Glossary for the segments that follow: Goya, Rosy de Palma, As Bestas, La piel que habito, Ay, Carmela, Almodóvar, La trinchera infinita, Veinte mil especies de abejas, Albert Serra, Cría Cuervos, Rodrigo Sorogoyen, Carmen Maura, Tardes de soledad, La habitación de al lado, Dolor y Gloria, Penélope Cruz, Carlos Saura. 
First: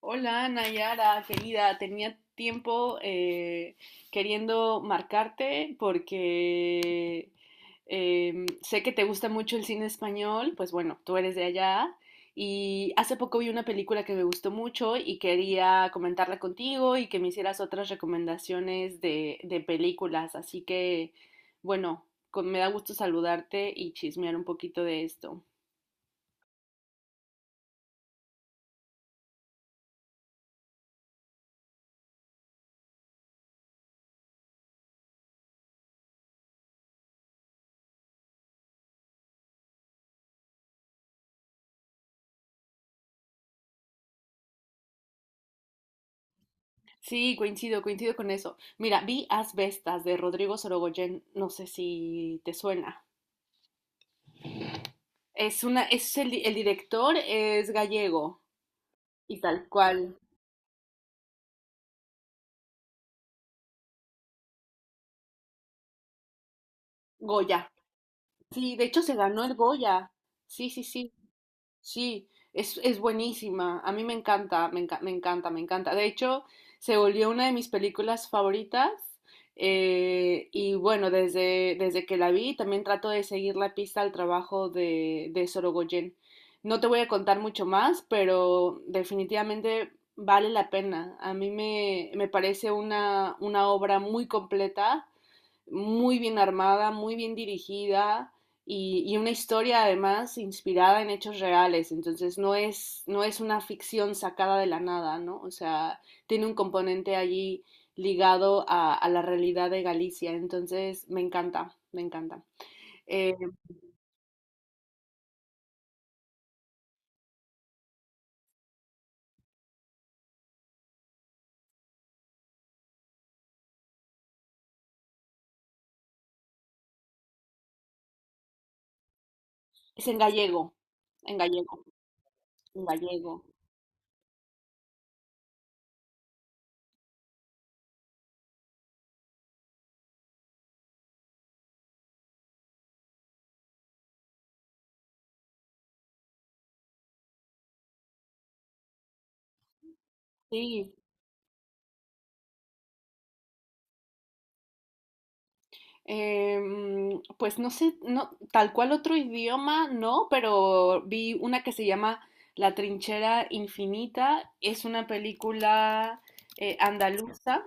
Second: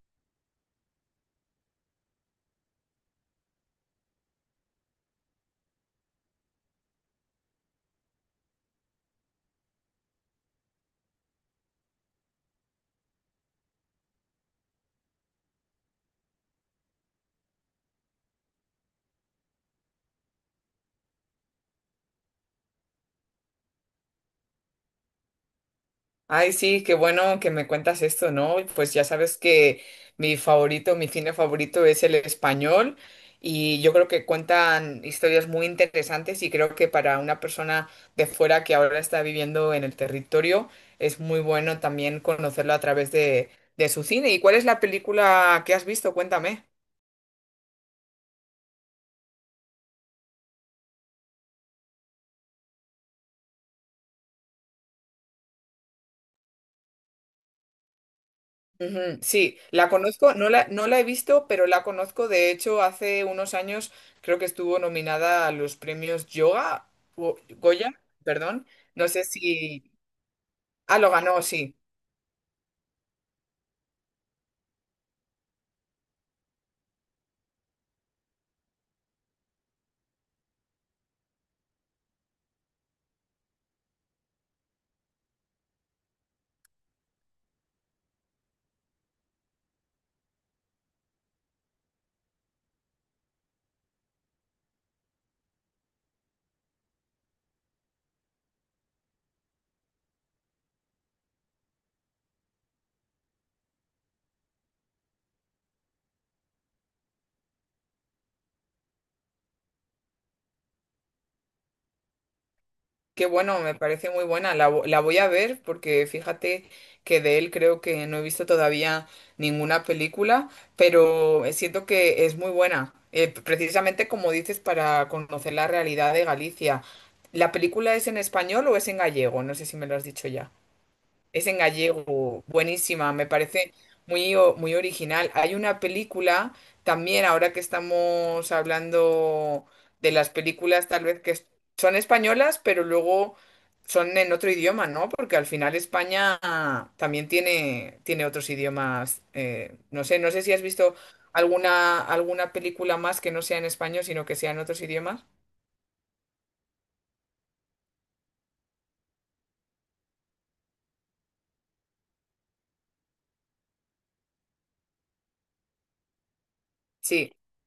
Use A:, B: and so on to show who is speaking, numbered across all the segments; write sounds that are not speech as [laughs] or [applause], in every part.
A: Hola Nayara, querida, tenía tiempo queriendo marcarte porque sé que te gusta mucho el cine español, pues bueno, tú eres de allá y hace poco vi una película que me gustó mucho y quería comentarla contigo y que me hicieras otras recomendaciones de películas, así que bueno, me da gusto saludarte y chismear un poquito de esto.
B: Ay, sí, qué bueno que me cuentas esto, ¿no? Pues ya sabes que mi favorito, mi cine favorito es el español y yo creo que cuentan historias muy interesantes y creo que para una persona de fuera que ahora está viviendo en el territorio es muy bueno también conocerlo a través de su cine. ¿Y cuál es la película que has visto? Cuéntame.
A: Sí, coincido, coincido con eso. Mira, vi As Bestas de Rodrigo Sorogoyen, no sé si te suena. Es una, es el, di- El director es gallego
B: Ujú,
A: y
B: sí,
A: tal
B: la
A: cual,
B: conozco, no la he visto, pero la conozco. De hecho, hace unos años creo que estuvo nominada a los premios Yoga,
A: Goya.
B: Goya, perdón.
A: Sí, de hecho
B: No
A: se
B: sé
A: ganó el
B: si...
A: Goya. Sí, sí,
B: Ah, lo
A: sí.
B: ganó, sí.
A: Sí, es buenísima. A mí me encanta, me encanta, me encanta. De hecho, se volvió una de mis películas favoritas. Y bueno, desde que la vi, también trato de seguir la pista al trabajo de Sorogoyen. No te voy a contar mucho más, pero definitivamente vale la pena. Me parece una obra muy completa, muy bien armada, muy bien dirigida y una historia además inspirada en hechos reales. Entonces no es una ficción sacada de la nada, ¿no? O sea, tiene un componente allí ligado a la realidad de Galicia. Entonces me encanta, me encanta.
B: Qué
A: Eh,
B: bueno, me parece muy buena. La voy a ver porque fíjate que de él creo que no he visto todavía ninguna película, pero siento que es muy buena. Precisamente como dices, para conocer la realidad de Galicia. ¿La película es en español o es en gallego? No sé si me lo has
A: es en
B: dicho ya.
A: gallego, en
B: Es en
A: gallego,
B: gallego,
A: en
B: buenísima, me
A: gallego.
B: parece muy, muy original. Hay una película también, ahora que estamos hablando de las películas, tal vez, son españolas, pero luego son en otro idioma, ¿no? Porque al final España también tiene otros idiomas. No sé, no sé si has
A: Sí.
B: visto alguna película más que no sea en español, sino que sea en otros idiomas.
A: Pues no sé, no, tal cual otro idioma, no, pero vi una que se llama La trinchera infinita. Es una película
B: Sí.
A: andaluza,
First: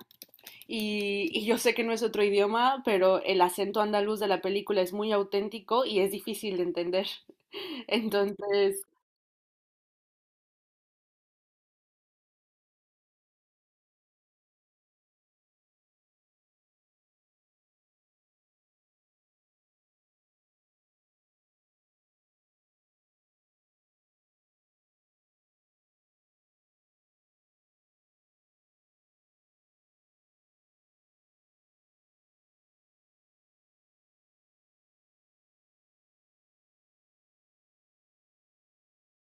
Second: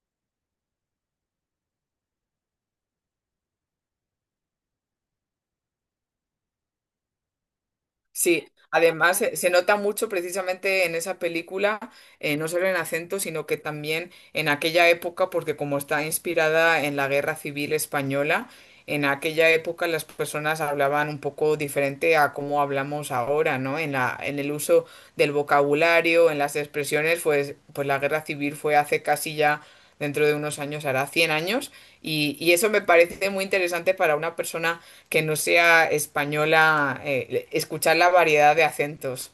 A: y yo sé que no es otro idioma, pero el acento andaluz de la película es muy auténtico y es difícil de entender. [laughs]
B: Sí,
A: Entonces,
B: además se nota mucho precisamente en esa película, no solo en acento, sino que también en aquella época, porque como está inspirada en la Guerra Civil Española, en aquella época las personas hablaban un poco diferente a cómo hablamos ahora, ¿no? En el uso del vocabulario, en las expresiones, pues la guerra civil fue hace casi ya, dentro de unos años, hará 100 años, y eso me parece muy interesante para una persona que no sea española, escuchar la variedad de acentos.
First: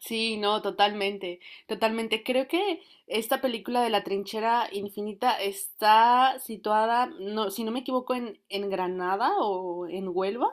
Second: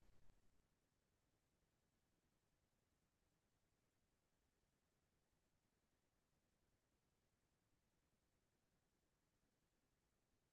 A: sí, no, totalmente, totalmente. Creo que esta película de la trinchera infinita está situada, no, si no me equivoco, en Granada o en Huelva.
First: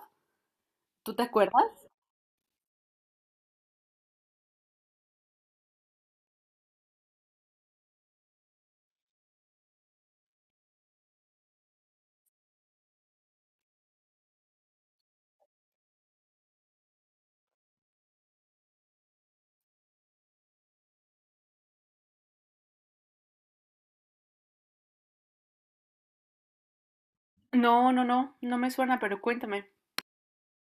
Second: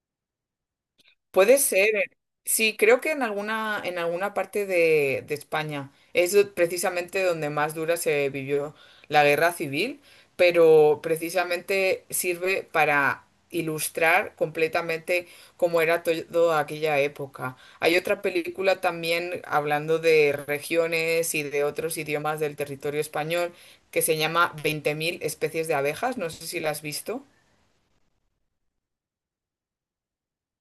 A: ¿Tú te
B: Puede
A: acuerdas?
B: ser. Sí, creo que en alguna parte de España es precisamente donde más dura se vivió la guerra civil, pero precisamente sirve para ilustrar completamente cómo era toda aquella época. Hay otra película también hablando de regiones y de otros idiomas del territorio español que se llama 20.000 especies de abejas, no sé si la has visto.
A: No, no, no, no me suena, pero cuéntame.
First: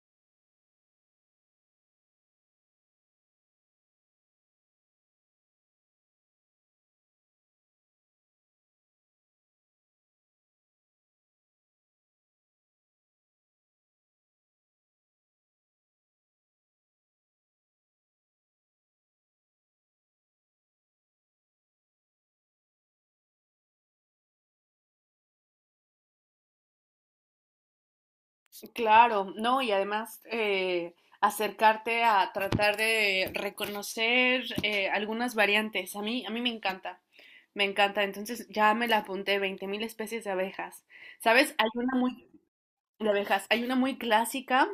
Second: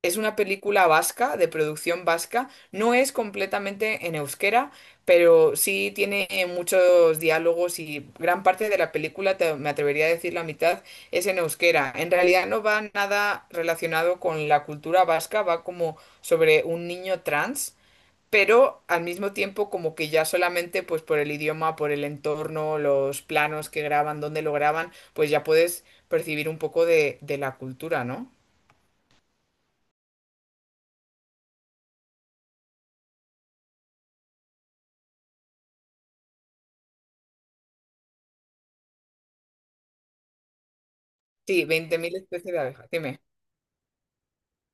B: Es una película vasca, de producción vasca. No es completamente en euskera, pero sí tiene muchos diálogos y gran parte de la película, me atrevería a decir la mitad, es en euskera. En realidad no va nada relacionado con la cultura vasca, va como sobre un niño trans, pero al mismo tiempo como que ya solamente pues por el idioma, por el entorno, los planos que graban, dónde lo graban, pues ya puedes percibir un poco de la cultura, ¿no?
A: Claro, no, y además acercarte a tratar de reconocer algunas variantes. A mí me encanta, me encanta. Entonces ya me la apunté, 20.000 especies de abejas. ¿Sabes?
B: Sí,
A: Hay una
B: veinte mil
A: muy,
B: especies de abejas,
A: de
B: dime.
A: abejas, hay una muy clásica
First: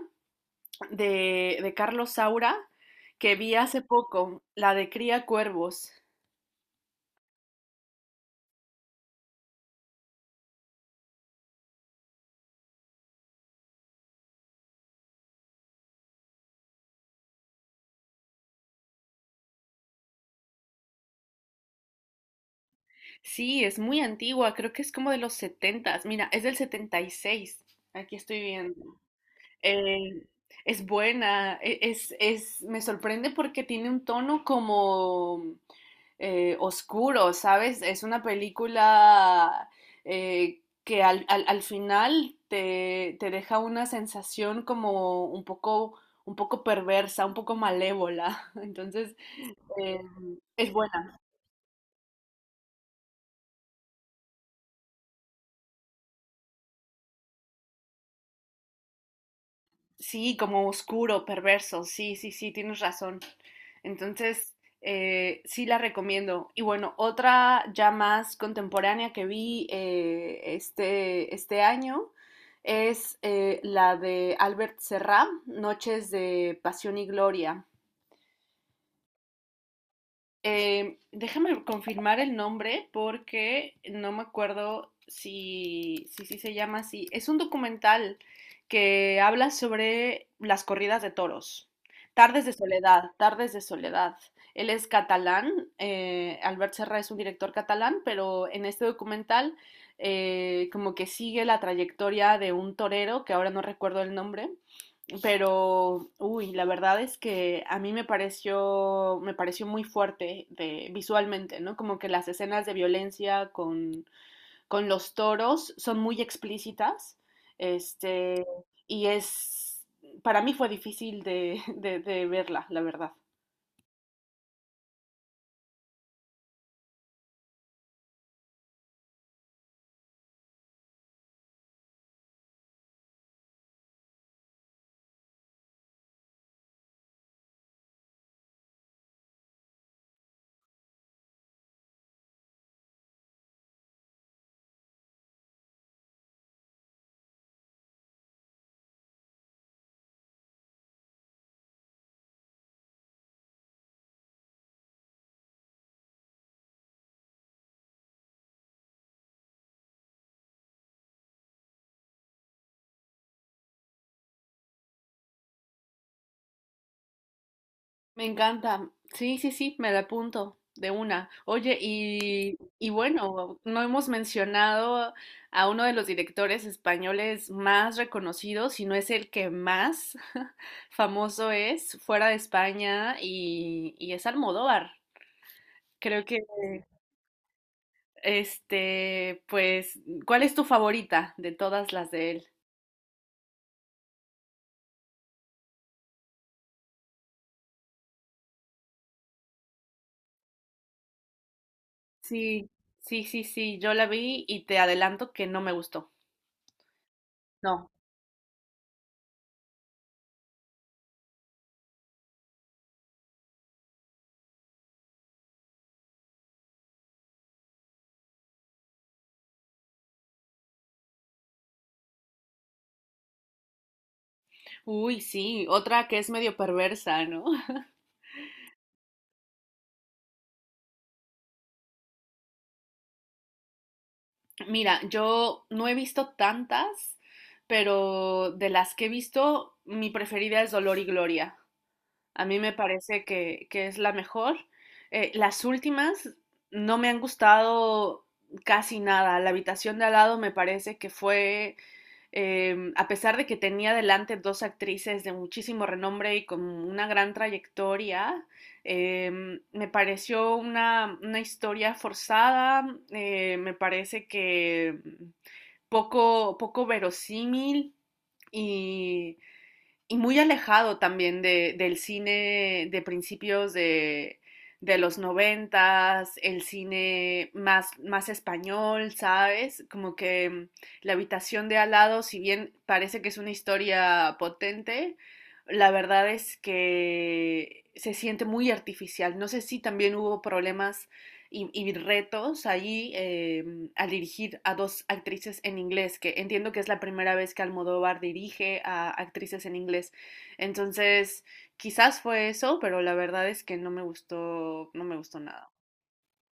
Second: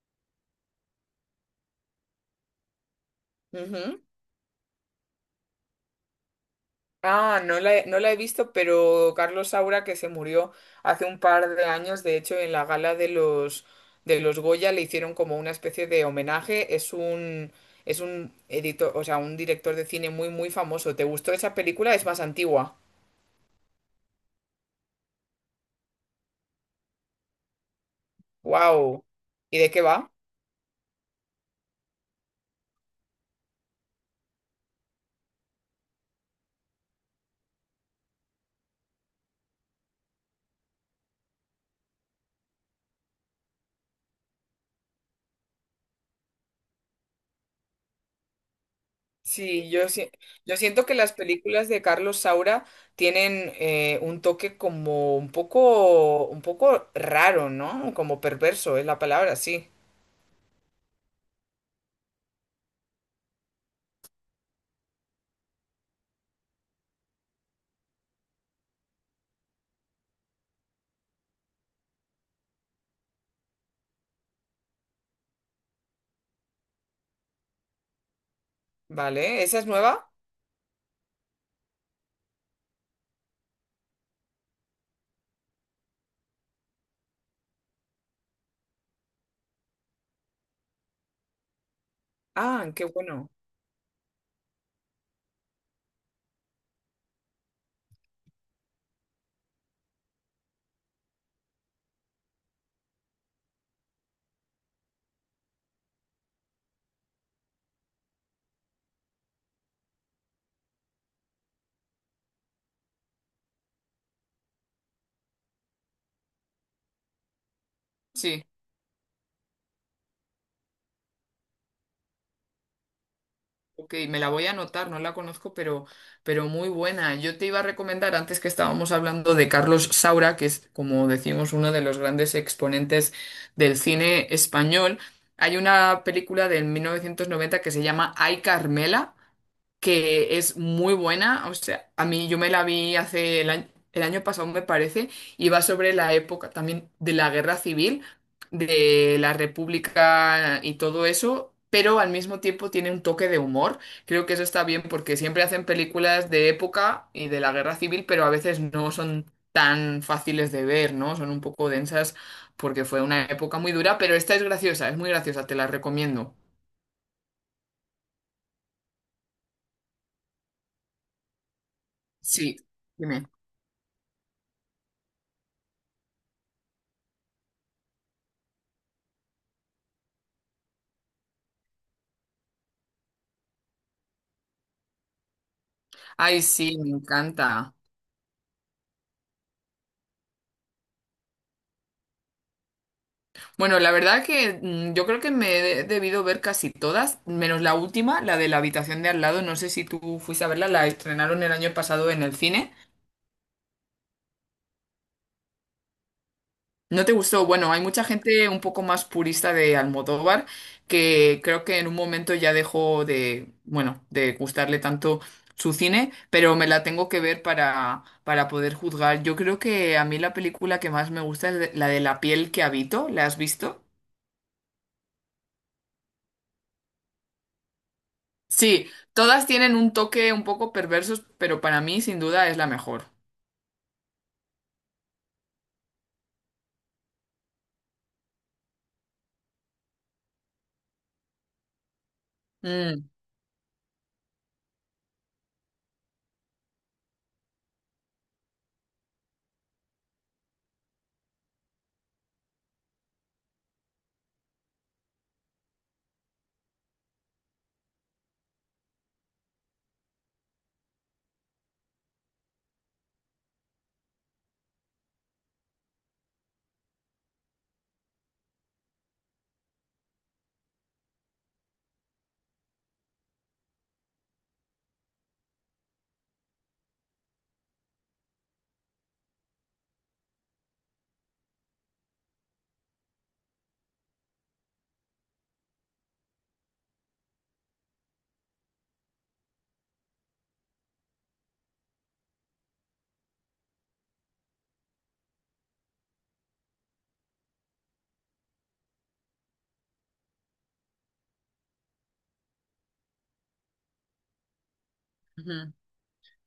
A: de Carlos Saura que vi hace
B: Ujú.
A: poco, la de Cría Cuervos.
B: Ah, no la he visto, pero Carlos Saura, que se murió hace un par de años, de hecho, en la gala de los Goya le hicieron como una especie de homenaje. Es un editor, o sea, un director de cine muy, muy famoso. ¿Te gustó esa película? Es más antigua.
A: Sí, es muy antigua, creo que es como de los setentas. Mira, es del 76. Aquí estoy viendo.
B: ¡Wow! ¿Y de qué va?
A: Eh, es buena, es, me sorprende porque tiene un tono como oscuro, ¿sabes? Es una película que al final te deja una sensación como un poco perversa, un poco malévola. [laughs] Entonces,
B: Sí, yo,
A: eh,
B: si- Yo
A: es
B: siento que las
A: buena.
B: películas de Carlos Saura tienen un toque como un poco raro, ¿no? Como perverso es la palabra, sí.
A: Sí, como oscuro, perverso. Sí, sí, sí, tienes razón. Entonces, sí la recomiendo. Y bueno, otra ya más contemporánea que vi este año es la de Albert Serra, Noches de Pasión y Gloria.
B: Vale, ¿esa es nueva?
A: Déjame confirmar el nombre porque no me acuerdo si se llama así. Es un documental que habla sobre las corridas de toros. Tardes de
B: Ah, qué
A: soledad,
B: bueno.
A: tardes de soledad. Él es catalán, Albert Serra es un director catalán, pero en este documental como que sigue la trayectoria de un torero, que ahora no recuerdo el nombre, pero, uy, la verdad es que a mí me pareció muy fuerte de, visualmente, ¿no? Como que las escenas de violencia con los toros son muy explícitas, este,
B: Sí,
A: y es, para mí fue difícil de verla, la verdad.
B: ok, me la voy a anotar, no la conozco, pero muy buena. Yo te iba a recomendar, antes que estábamos hablando de Carlos Saura, que es, como decimos, uno de los grandes exponentes del cine español, hay una película del 1990 que se llama Ay, Carmela que es muy buena. O sea, a mí yo me la vi hace el año pasado, me parece, y va sobre la época también de la guerra civil, de la República y todo eso. Pero al mismo tiempo tiene un toque de humor. Creo que eso está bien porque siempre hacen películas de época y de la guerra civil, pero a veces no son tan fáciles de ver, ¿no? Son un poco densas porque fue una época muy dura, pero esta es graciosa, es muy graciosa, te la recomiendo.
A: Me encanta. Sí, sí, sí, me la apunto de una. Oye,
B: Sí,
A: y
B: dime.
A: bueno, no hemos mencionado a uno de los directores españoles más reconocidos, si no es el que más [laughs] famoso es fuera de España, y es Almodóvar. Creo que,
B: Ay, sí, me encanta.
A: este, pues, ¿cuál es tu favorita de todas las de él?
B: Bueno, la verdad que yo creo que me he debido ver casi todas, menos la última, la de la habitación de al lado. No sé si tú fuiste a verla, la estrenaron el año pasado en el
A: Sí,
B: cine.
A: sí, sí, sí, yo la vi y te adelanto que no me gustó.
B: ¿No te gustó? Bueno, hay
A: No.
B: mucha gente un poco más purista de Almodóvar que creo que en un momento ya dejó de, bueno, de gustarle tanto su cine, pero me la tengo que ver para poder juzgar. Yo creo que a mí la película que más me gusta es la de La piel que habito. ¿La has visto?
A: Uy, sí, otra que es medio perversa, ¿no? [laughs]
B: Sí, todas tienen un toque un poco perversos, pero para mí sin duda es la mejor.
A: Mira, yo no he visto tantas, pero de las que he visto, mi preferida es Dolor y Gloria. A mí me
B: Mm,
A: parece que es la mejor. Las últimas no me han gustado casi nada. La habitación de al lado me parece que fue a pesar de que tenía delante dos actrices de muchísimo renombre y con una gran trayectoria, me pareció una historia forzada, me parece que poco, poco verosímil y y muy alejado también del cine de principios de los noventas, el cine más, más español, ¿sabes? Como que La habitación de al lado, si bien parece que es una historia potente, la verdad es que se siente muy artificial. No sé si también hubo problemas y retos allí al dirigir a dos actrices en inglés, que entiendo que es la primera vez que Almodóvar dirige a actrices en inglés. Entonces, quizás fue eso, pero la verdad es que no me gustó, no me gustó nada.
B: ujú.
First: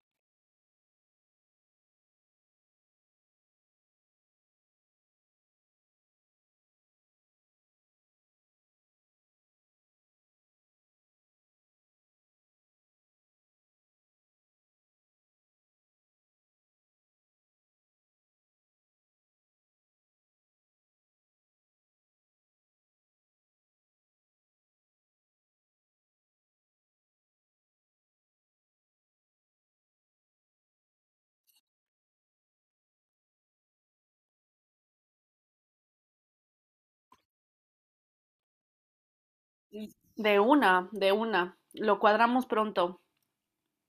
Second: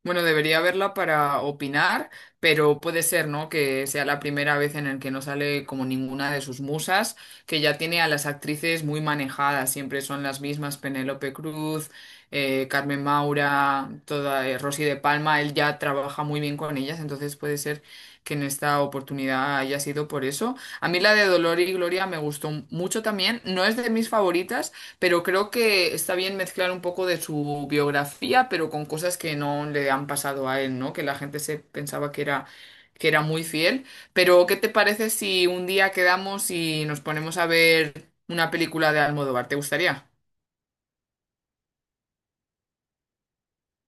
B: Bueno, debería verla para opinar, pero puede ser, ¿no? Que sea la primera vez en el que no sale como ninguna de sus musas, que ya tiene a las actrices muy manejadas, siempre son las mismas, Penélope Cruz, Carmen Maura, toda, Rosy de Palma, él ya trabaja muy bien con ellas, entonces puede ser que en esta oportunidad haya sido por eso. A mí la de Dolor y Gloria me gustó mucho también, no es de mis favoritas, pero creo que está bien mezclar un poco de su biografía, pero con cosas que no le han pasado a él, ¿no? Que la gente se pensaba que era muy fiel. Pero, ¿qué te parece si un día quedamos y nos ponemos a ver una película de Almodóvar? ¿Te gustaría?
A: De una, de una. Lo cuadramos pronto.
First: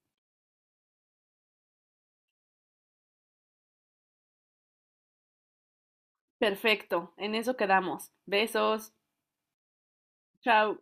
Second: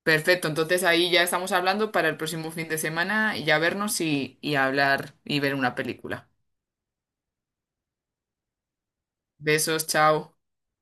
B: Perfecto, entonces ahí ya estamos hablando para el próximo fin de semana y ya vernos y hablar y ver una película.
A: Perfecto. En eso quedamos. Besos.
B: Besos, chao.
A: Chao.